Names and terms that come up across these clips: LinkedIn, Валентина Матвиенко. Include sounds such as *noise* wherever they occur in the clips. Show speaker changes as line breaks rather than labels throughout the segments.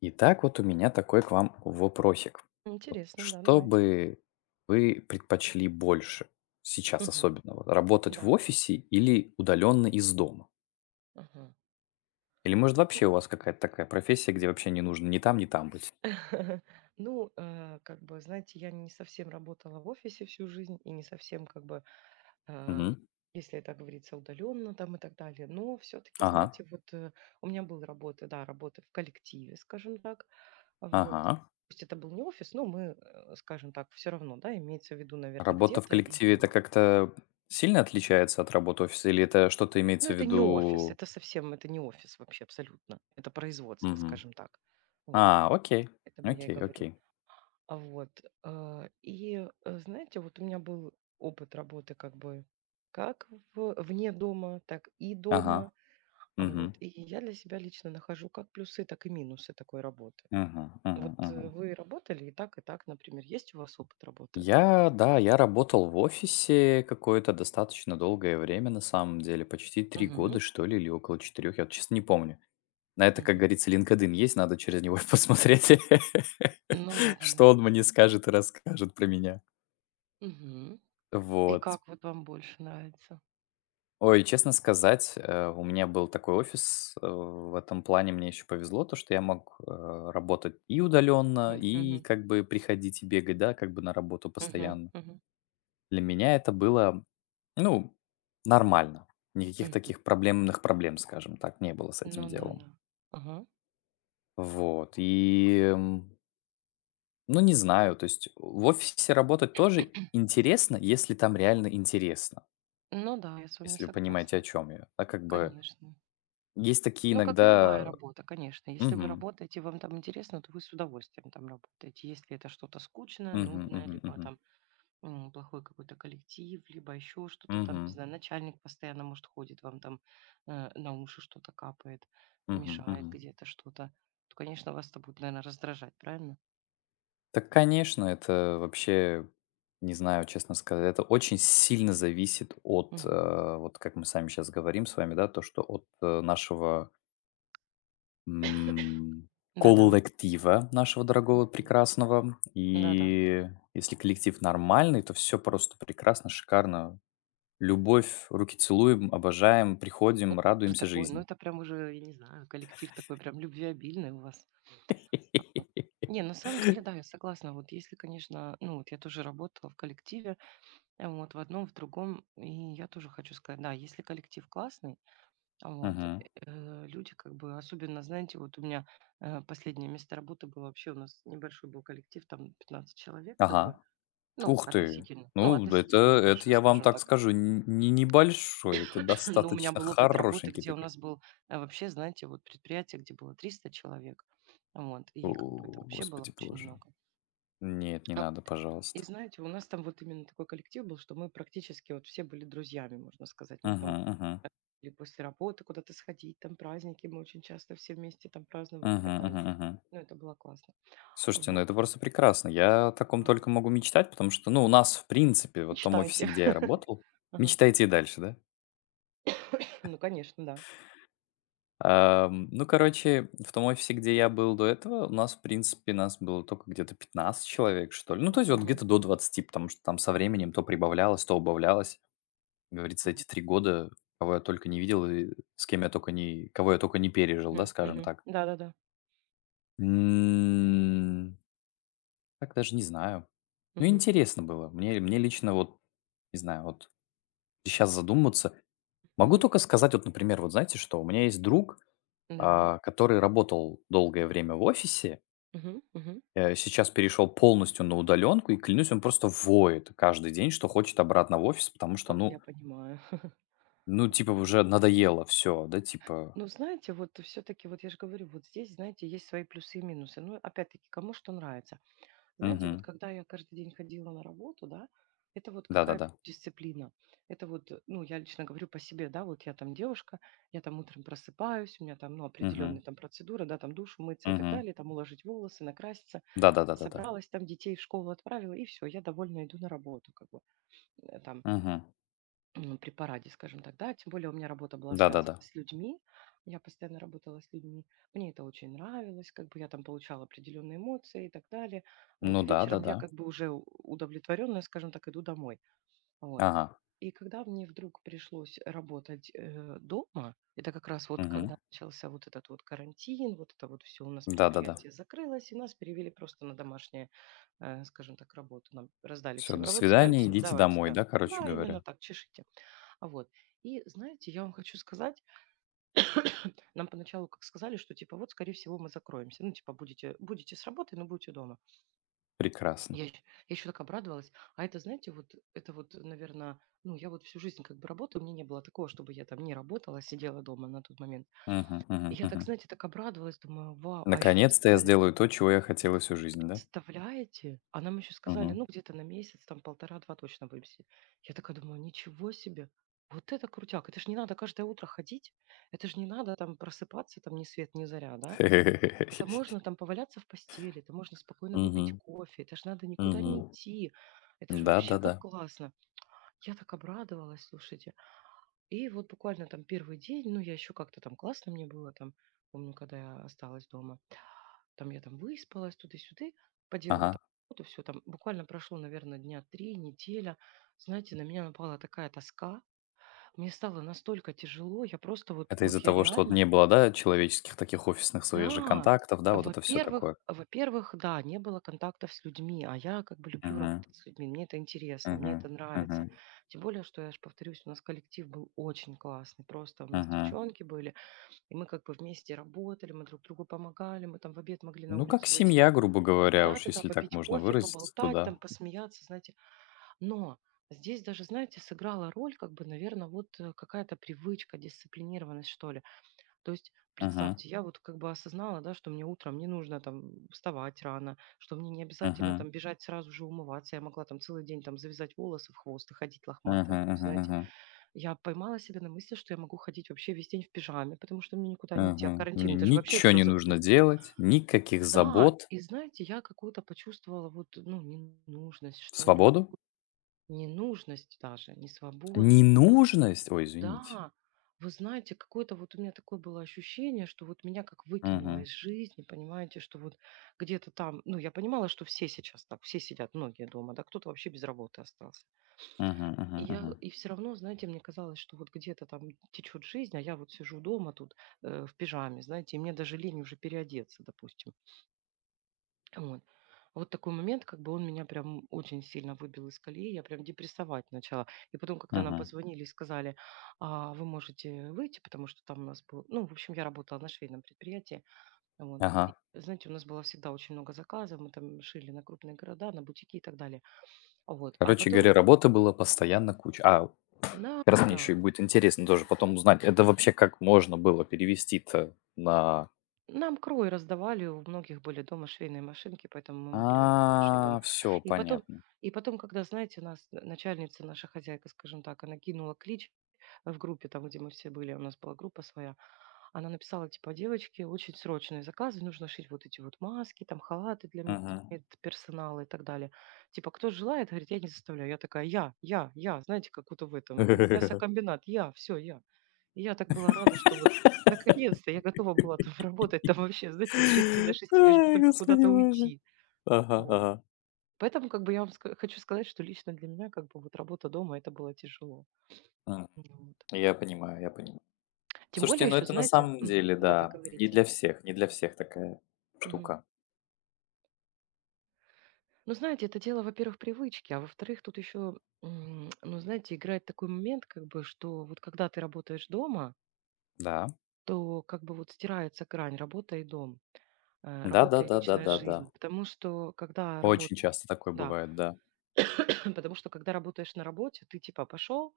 Итак, вот у меня такой к вам вопросик. Вот
Интересно, да,
что
давайте.
бы вы предпочли больше сейчас
Мгм.
особенно? Вот работать в
Да.
офисе или удаленно из дома?
Мгм.
Или может
Ну,
вообще у вас какая-то такая профессия, где вообще не нужно ни там, ни там быть?
*laughs* ну, как бы, знаете, я не совсем работала в офисе всю жизнь и не совсем, как бы, а,
Мгм.
если это говорится удаленно там и так далее. Но все-таки,
Ага,
знаете, у меня был работа, да, работа в коллективе, скажем так. Вот.
ага.
Пусть это был не офис, но мы, скажем так, все равно, да, имеется в виду, наверное,
Работа в
где-то и
коллективе- это
там.
как-то сильно отличается от работы офиса или это что-то
Ну,
имеется в
это не офис,
виду?
это совсем, это не офис вообще абсолютно. Это производство,
Мгм.
скажем так. Вот.
А, окей,
Поэтому я и
окей,
говорю.
окей.
Знаете, вот у меня был опыт работы как бы как в вне дома, так и
Ага.
дома.
Мгм.
И я для себя лично нахожу как плюсы, так и минусы такой работы.
Мгм, мгм.
Вы работали и так, например. Есть у вас опыт работы?
Я, да, я работал в офисе какое-то достаточно долгое время, на самом деле, почти 3 года,
Мгм.
что ли, или около 4, я вот честно не помню. На это, как
Мгм.
говорится, LinkedIn есть, надо через него *laughs* посмотреть, *laughs*
Ну да, да,
что
да.
он мне скажет и расскажет про меня.
Мгм. И
Вот.
как вот вам больше нравится?
Ой, честно сказать, у меня был такой офис, в этом плане мне еще повезло, то, что я мог работать и удаленно,
М,
и
мгм,
как бы приходить и бегать, да, как бы на работу
мгм,
постоянно.
мгм,
Для меня это было. Ну, нормально. Никаких
мгм.
таких проблемных проблем, скажем так, не было с этим
Ну да,
делом.
да. Ага.
Вот, и, ну, не знаю, то есть в офисе работать тоже интересно, если там реально интересно,
Ну да, я с вами
если вы понимаете, о
согласна.
чем я. А как бы
Конечно.
есть такие
Ну, как и любая
иногда...
работа, конечно. Если вы
Мгм.
работаете, вам там интересно, то вы с удовольствием там работаете. Если это что-то скучное,
Мгм.
нудное,
Мгм.
либо
Мгм.
там плохой какой-то коллектив, либо еще что-то там, не
Мгм.
знаю, начальник постоянно, может, ходит вам там на уши что-то капает,
Мгм.
мешает
Мгм.
где-то что-то, то, конечно, вас это будет, наверное, раздражать, правильно?
Так, конечно, это вообще, не знаю, честно сказать, это очень сильно зависит от,
Мгм.
вот как мы сами сейчас говорим с вами, да, то, что от нашего, м,
Да-да.
коллектива, нашего дорогого,
Мгм.
прекрасного.
Да-да.
И если коллектив нормальный, то все просто прекрасно, шикарно. Любовь, руки целуем, обожаем, приходим,
Же
радуемся
такой, ну
жизни.
это прям уже, я не знаю, коллектив такой прям любвеобильный у вас. Вот.
*laughs*
Не, на самом деле, да, я согласна. Вот если, конечно, ну вот я тоже работала в коллективе, вот в одном, в другом, и я тоже хочу сказать, да, если коллектив классный, а вот,
Мгм.
люди как бы, особенно, знаете, вот у меня последнее место работы было вообще, у нас небольшой был коллектив, там 15 человек, как
Ага.
бы,
Ух ты!
ну,
Ну, это
относительно небольшой,
я вам
скажем
так
так. *laughs*
скажу, н не небольшой, это
*clears throat* Но у меня
достаточно
был опыт работы,
хорошенький
где у
такой.
нас был вообще, знаете, вот предприятие, где было 300 человек, вот,
О,
и как бы это вообще было
господи
очень
боже.
много.
Нет, не надо,
И
пожалуйста.
знаете, у нас там вот именно такой коллектив был, что мы практически вот все были друзьями, можно сказать. Мы
Мгм,
там
мгм.
или после работы куда-то сходить, там праздники мы очень часто все вместе там праздновали и
Мгм,
так далее.
мгм, мгм.
Ну, это было классно.
Слушайте, ну
Вот.
это просто прекрасно. Я о таком
а,
только могу мечтать, потому что, ну, у нас, в принципе, вот в том офисе,
Мечтайте.
где я
*laughs*
работал.
Ага.
Мечтайте и дальше, да?
Ну, конечно, да.
Ну, короче, в том офисе, где я был до этого, у нас, в принципе, нас было только где-то 15 человек, что ли. Ну, то есть вот
Мгм.
где-то до 20, потому что там со временем то прибавлялось, то убавлялось. Как говорится,
Мгм.
эти 3 года, кого я только не видел и с кем я только не... кого я только не пережил, да,
Мгм.
скажем
Мгм.
так.
Да-да-да.
М, так даже не знаю. Ну,
Мгм.
интересно было. Мне лично вот, не знаю, вот сейчас задуматься. Могу
Мгм.
только сказать, вот, например, вот знаете что, у меня есть друг,
Да.
который работал долгое время в офисе,
Мгм. Мгм.
сейчас перешел полностью на удаленку, и клянусь, он просто воет каждый день, что хочет обратно в офис, потому что,
Как
ну,
я понимаю.
ну, типа, уже
*laughs*
надоело все, да, типа,
Ну, знаете, вот все-таки, вот я же говорю, вот здесь, знаете, есть свои плюсы и минусы. Ну, опять-таки, кому что нравится. Знаете, вот
угу,
когда я каждый день ходила на работу, да, это вот какая-то
да-да-да,
дисциплина. Это вот, ну, я лично говорю по себе, да, вот я там девушка, я там утром просыпаюсь, у меня там, ну,
угу,
определенные там процедуры, да, там душ, умыться и так
угу,
далее, там уложить волосы, накраситься,
да-да-да-да-да,
собралась, там детей в школу отправила, и все, я довольно иду на работу, как бы, э, там,
угу,
при параде, скажем так, да. Тем более у меня работа была связана
да-да-да,
с людьми, я постоянно работала с людьми. Мне это очень нравилось, как бы я там получала определенные эмоции и так далее. Вот,
ну
и вечером
да-да-да,
я как бы уже удовлетворенная, скажем так, иду домой. Вот.
ага,
И когда мне вдруг пришлось работать дома, это как раз вот
угу,
когда начался вот этот вот карантин, вот это вот все у нас
да-да-да.
предприятие закрылось, и нас перевели просто на домашнее, скажем так, работу. Нам раздали
Все,
всем
до
работу, сказали,
свидания,
все,
идите
давайте,
домой,
да.
да, короче
Да, именно
говоря.
так, чешите. А вот. И знаете, я вам хочу сказать, нам поначалу как сказали, что типа вот, скорее всего, мы закроемся. Ну, типа, будете с работы, но будете дома.
Прекрасно.
Я, ещё- я еще так обрадовалась. А это, знаете, вот это вот, наверное, ну, я вот всю жизнь как бы работаю, мне не было такого, чтобы я там не работала, а сидела дома на тот момент.
Мгм, мгм,
И я так,
мгм.
знаете, так обрадовалась, думаю, вау, а еще
Наконец-то я сделаю то, чего я хотела всю жизнь, да?
представляете? А нам еще сказали,
Мгм.
ну, где-то на месяц, там полтора-два точно вывезти. Я такая думаю, ничего себе! Вот это крутяк! Это ж не надо каждое утро ходить, это ж не надо там просыпаться, там ни свет, ни заря, да? Это
*laughs*
можно там поваляться в постели, это можно спокойно выпить
Мгм,
кофе, это ж надо никуда не
мгм.
идти. Это же вообще как
Да-да-да.
классно. Я так обрадовалась, слушайте. И вот буквально там первый день, ну, я еще как-то там классно мне было там, помню, когда я осталась дома. Там я там выспалась туда-сюды, поделала
Ага.
там работу, все, там. Буквально прошло, наверное, дня 3 неделя. Знаете, на меня напала такая тоска. Мне стало настолько тяжело, я просто вот
Это
вот
из-за
я
того, что вот
реально.
не было, да, человеческих таких офисных своих же
Да,
контактов, да, вот это все
во-первых
такое.
во-первых, да, не было контактов с людьми, а я как бы люблю
Мгм.
работать с людьми, мне это интересно, мне это
Мгм.
нравится.
Мгм.
Тем более, что я ж повторюсь, у нас коллектив был очень классный, просто у нас
Мгм.
девчонки были, и мы как бы вместе работали, мы друг другу помогали, мы там в обед могли на
Ну, как
улицу выйти,
семья,
там,
грубо говоря, уж
да-да-да,
если так
попить
можно
кофе,
выразиться, то
поболтать, там,
да.
посмеяться, знаете. Но здесь даже, знаете, сыграла роль, как бы, наверное, какая-то привычка, дисциплинированность, что ли. То есть,
Мгм.
представьте, я вот как бы осознала, да, что мне утром не нужно там вставать рано, что мне не обязательно
Мгм.
там бежать сразу же умываться. Я могла там целый день там завязать волосы в хвост и ходить лохматая.
Мгм.
То есть,
Мгм.
знаете,
Мгм.
я поймала себя на мысли, что я могу ходить вообще весь день в пижаме, потому что мне никуда не идти. А
Мгм. Мне
карантин, это же вообще
ничего
все
не нужно
закрыто.
делать, никаких
Да,
забот,
и знаете, я какую-то почувствовала вот, ну, ненужность, что ли,
свободу,
ненужность даже, не свободу.
ненужность. Ой, извините.
Да, вы знаете, какое-то вот у меня такое было ощущение, что вот меня как выкинуло
Мгм.
из жизни, понимаете, что вот где-то там, ну, я понимала, что все сейчас так, все сидят, многие дома, да, кто-то вообще без работы остался.
Мгм. Мгм.
И я,
Мгм.
и все равно, знаете, мне казалось, что вот где-то там течет жизнь, а я вот сижу дома тут, в пижаме, знаете, и мне даже лень уже переодеться, допустим. Вот. Вот такой момент, как бы он меня прям очень сильно выбил из колеи, я прям депрессовать начала. И потом, когда нам
Мгм.
позвонили и сказали, вы можете выйти, потому что там у нас был, ну, в общем, я работала на швейном предприятии, вот. И,
Ага.
знаете, у нас было всегда очень много заказов, мы там шили на крупные города, на бутики и так далее, вот. А
Короче
потом,
говоря, работы было постоянно куча. А,
да,
как раз мне еще
да,
и будет интересно тоже потом узнать, это вообще как можно было перевести-то на.
нам крой раздавали, у многих были дома швейные машинки, поэтому мы могли как бы шить
А,
дома.
все,
И потом,
понятно.
и потом, когда, знаете, у нас начальница, наша хозяйка, скажем так, она кинула клич в группе, там, где мы все были, у нас была группа своя, она написала, типа, девочки, очень срочные заказы, нужно шить вот эти вот маски, там, халаты для
Мгм.
медперсонала и так далее. Типа, кто желает, говорит, я не заставляю. Я такая, я, знаете, как будто в этом,
*laughs*
мясокомбинат, я, все, я. И я так была рада, что вот наконец-то я готова была там *laughs* работать, там вообще, знаете, с 6 до 6 лишь бы
Ай,
только
господи
куда-то
боже.
уйти.
Ага,
Вот.
ага.
Поэтому как бы я вам хочу сказать, что лично для меня как бы вот работа дома это было тяжело.
М,
Вот.
я понимаю, я понимаю.
Тем
Слушайте,
более
ну
еще,
это на
знаете,
самом
мгм,
деле,
да-да,
да, не
говорите.
для всех, не для всех такая
Мгм.
штука.
Ну, знаете, это дело, во-первых, привычки, а во-вторых, тут еще, ну, знаете, играет такой момент, как бы, что вот когда ты работаешь дома,
Да.
то как бы вот стирается грань работа и дом, работа и личная
Да-да-да-да-да-да.
жизнь. Потому что когда
Очень
работа,
часто такое
да,
бывает, да.
*clears throat* потому что когда работаешь на работе, ты типа пошел,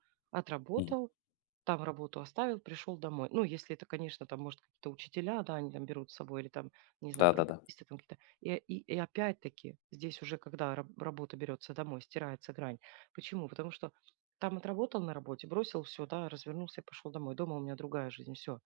Мгм.
отработал, там работу оставил, пришел домой. Ну, если это, конечно, там, может, какие-то учителя, да, они там берут с собой, или там, не знаю,
Да-да-да.
программисты там какие-то. И опять-таки здесь уже, когда работа берется домой, стирается грань. Почему? Потому что там отработал на работе, бросил все, да, развернулся и пошел домой. Дома у меня другая жизнь, все.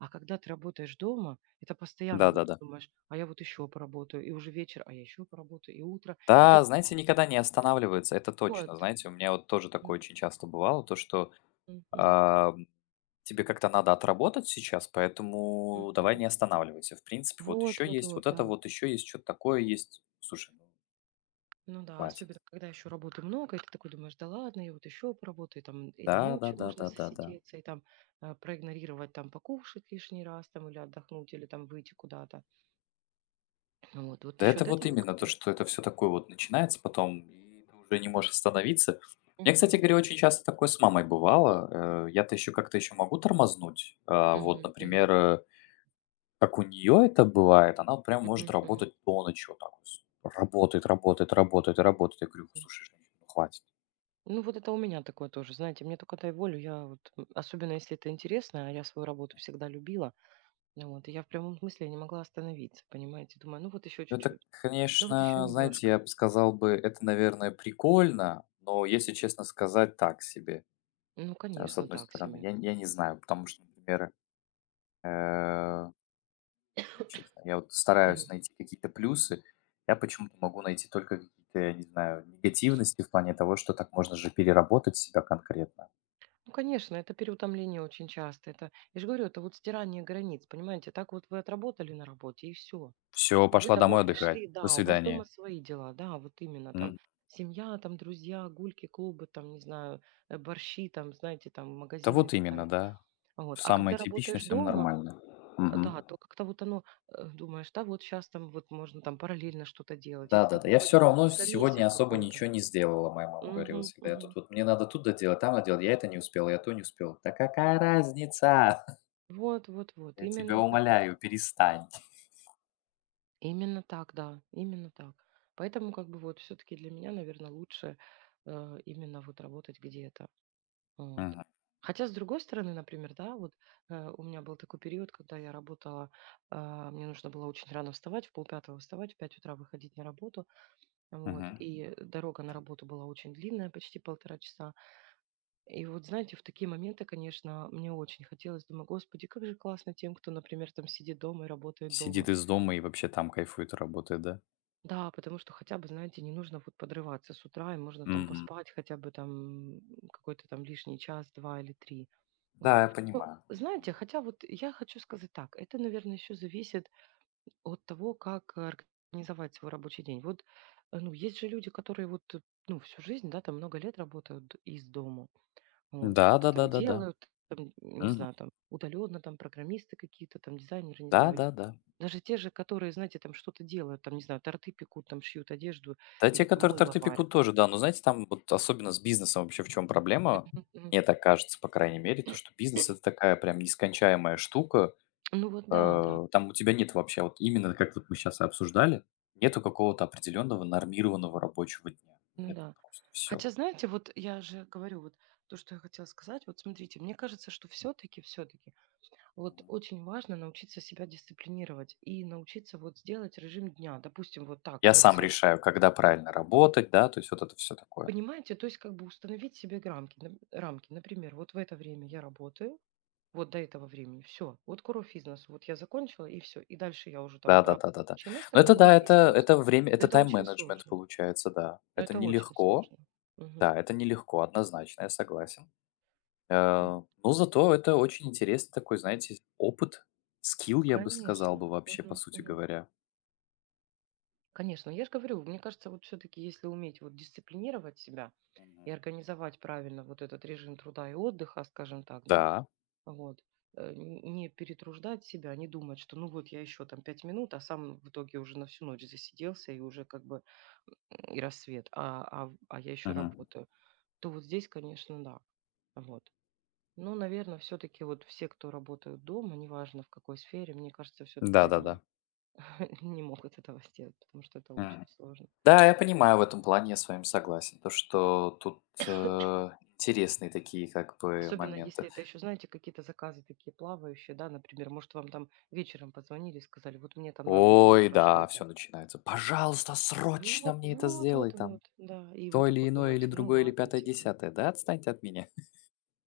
А когда ты работаешь дома, это постоянно вот
Да-да-да.
думаешь, а я вот еще поработаю, и уже вечер, а я еще поработаю, и утро, и ты
Да, знаете, никогда не останавливается, это
вот.
точно. Знаете, у меня вот тоже
М,
такое очень часто бывало, то что,
м, мгм,
ам, тебе как-то надо отработать сейчас,
м,
поэтому давай
мгм.
не останавливайся. В принципе, вот
Вот,
еще
вот,
есть,
вот,
вот это
да.
вот еще есть, что то такое есть. Слушай, ну
Ну да,
хватит.
особенно когда еще работы много, и ты такой думаешь, да ладно, я вот еще поработаю, там и до ночи
Да-да-да-да-да-да.
можно
Да да, да, да, да.
засидеться, и там проигнорировать, там покушать лишний раз, там или отдохнуть, или там выйти куда-то. Вот, вот
Да это
насчет
вот
этого как
именно то,
бы.
что это все такое вот начинается потом, и ты уже не можешь остановиться. Мне, кстати
Мгм.
говоря, очень часто такое с мамой бывало. Я-то еще как-то еще могу тормознуть. А вот,
Мгм. Мгм.
например, как у нее это бывает, она прям может
Мгм. Мгм.
работать до ночи вот так вот с. Работает, работает, работает и работает. Я говорю: «Ну,
Мгм.
"Слушай, женщина, ну хватит".
Ну вот это у меня такое тоже, знаете, мне только дай волю, я вот, особенно если это интересно, а я свою работу всегда любила, ну вот, и я в прямом смысле не могла остановиться, понимаете, думаю, ну вот еще
Это,
чуть-чуть, ну вот еще
конечно, знаете, я
немножко,
бы сказал бы, это, наверное, прикольно, но, если честно сказать, так себе,
ну
с
конечно
одной
так
стороны.
себе.
Я не знаю, потому что, например, э, честно, я вот стараюсь найти какие-то плюсы. Я почему-то могу найти только какие-то, я не знаю, негативности в плане того, что так можно же переработать себя конкретно.
Ну, конечно, это переутомление очень часто. Это, я же говорю, это вот стирание границ, понимаете? Так вот вы отработали на работе, и все.
Все,
И вы
пошла
домой
домой отдыхать.
пришли,
До
да, у вас дома
свидания.
свои дела, да, вот именно там
М.
семья, там друзья, гульки, клубы, там, не знаю, борщи, там, знаете, там,
Да
магазины и
вот
так
именно,
далее.
да.
Вот. А
Самое
когда
типичное,
работаешь
самое
дома,
нормальное. Мгм.
да, то как-то вот оно, думаешь, да, вот сейчас там вот можно там параллельно что-то делать. И ты
Да-да-да.
такой
Я
вроде
все
бы в
равно
замесе
сегодня
в
особо
каком-то.
ничего не сделала, моя мама говорила
Мгм,
всегда. Я тут
мгм.
вот мне надо тут доделать, там доделать, я это не успела, я то не успела. Да какая разница? *laughs*
Вот, вот, вот,
Я тебя
именно так.
умоляю, перестань.
Именно так, да, именно так. Поэтому как бы вот все таки для меня, наверное, лучше, именно вот работать где-то. Вот.
Мгм,
Хотя, с другой стороны, например, да, вот, у меня был такой период, когда я работала, мне нужно было очень рано вставать, в полпятого вставать, в 5 утра выходить на работу. Вот.
мгм.
И дорога на работу была очень длинная, почти полтора часа. И вот, знаете, в такие моменты, конечно, мне очень хотелось, думаю: "Господи, как же классно тем, кто, например, там сидит дома и работает дома".
Сидит из дома и вообще там кайфует, работает, да?
Да, потому что хотя бы, знаете, не нужно вот подрываться с утра, и можно там
Мгм.
поспать хотя бы там какой-то там лишний час, два или три.
Да,
Вот.
я
Ну,
понимаю.
знаете, хотя вот я хочу сказать так, это, наверное, еще зависит от того, как организовать свой рабочий день. Вот, ну, есть же люди, которые вот, ну, всю жизнь, да, там много лет работают из дома. Вот, что-то там
Да-да-да-да-да.
делают, там, не
Мгм.
знаю, там удаленно, там программисты какие-то, там дизайнеры, не знаю, или
Да-да-да.
даже те же, которые, знаете, там что-то делают, там, не знаю, торты пекут, там шьют одежду
Да, те,
или там
которые
мыло
торты
варят.
пекут, тоже, да. Но знаете, там вот особенно с бизнесом вообще в чем проблема,
Мгм, мгм.
мне так кажется, по крайней мере, то, что бизнес- это такая прям нескончаемая штука.
Ну вот да, да,
Там у тебя нет вообще, вот именно как вот мы сейчас и обсуждали, нету какого-то определенного нормированного рабочего дня.
ну
Нет,
да.
просто, все.
Хотя, знаете, вот я же говорю, вот то, что я хотела сказать, вот смотрите, мне кажется, что все-таки, все-таки, вот очень важно научиться себя дисциплинировать и научиться вот сделать режим дня, допустим, вот так,
Я
вот
сам
с.
решаю, когда правильно работать, да, то есть вот это все такое.
Понимаете, то есть как бы установить себе грамки нап рамки. Например, вот в это время я работаю, вот до этого времени все, вот куров из носу, вот я закончила и все. И дальше я уже там убрала
Да-да-да-да-да.
рабочее место,
Но это
грубо
да,
говоря, и
это
занимаюсь.
это время,
Но
это
это очень
тайм-менеджмент
сложно,
получается, да.
но
Это
это очень
нелегко.
сложно. Мгм.
Да, это нелегко, однозначно, я согласен.
М.
Но зато это очень интересный такой, знаете, опыт, скилл, я бы сказал
Конечно.
бы вообще, по
Мгм,
сути
мгм.
говоря.
Конечно, я же говорю, мне кажется, вот все таки если уметь вот дисциплинировать себя
Мгм.
и организовать правильно вот этот режим труда и отдыха, скажем так, да.
Да.
Вот. Н не перетруждать себя, а не думать, что ну вот я еще там 5 минут, а сам в итоге уже на всю ночь засиделся и уже как бы, и рассвет, а в а я еще
Мгм.
работаю. То вот здесь, конечно, да. Вот. Но, наверное, все-таки вот все, кто работают дома, неважно в какой сфере, мне кажется, все-таки они
Да-да-да.
*laughs* не могут этого сделать, потому что это очень
Мгм.
сложно.
Да, я понимаю, в этом плане я с вами согласен. То, что тут, э, интересные такие как бы
Особенно если
моменты.
это еще, знаете, какие-то заказы такие плавающие, да, например, может, вам там вечером позвонили и сказали: "Вот мне там надо на
Ой,
утро
да,
что-то".
все начинается. "Пожалуйста, срочно
Вот,
мне это
вот,
сделай
вот,
там.
вот, да. И вы
То или
такой
иное, или
думаете: "Ну
другое, или
ладно",
пятое,
типа.
десятое. Да отстаньте от меня".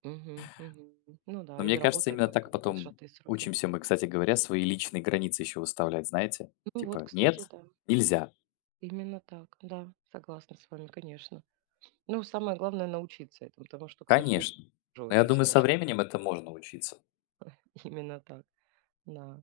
Мгм, мгм. Ну
Но
да, или
мне кажется,
работаем
именно
там в
так
какие-то
потом
сжатые сроки.
учимся мы, кстати говоря, свои личные границы еще выставлять, знаете?
Ну вот,
Типа:
кстати,
"Нет,
да,
нельзя".
именно так. Да, согласна с вами, конечно. Ну, самое главное научиться этому, потому что, к сожалению,
Конечно.
уже
Но я
очень
думаю, со
сложно.
временем это можно учиться.
*laughs* Именно так, да.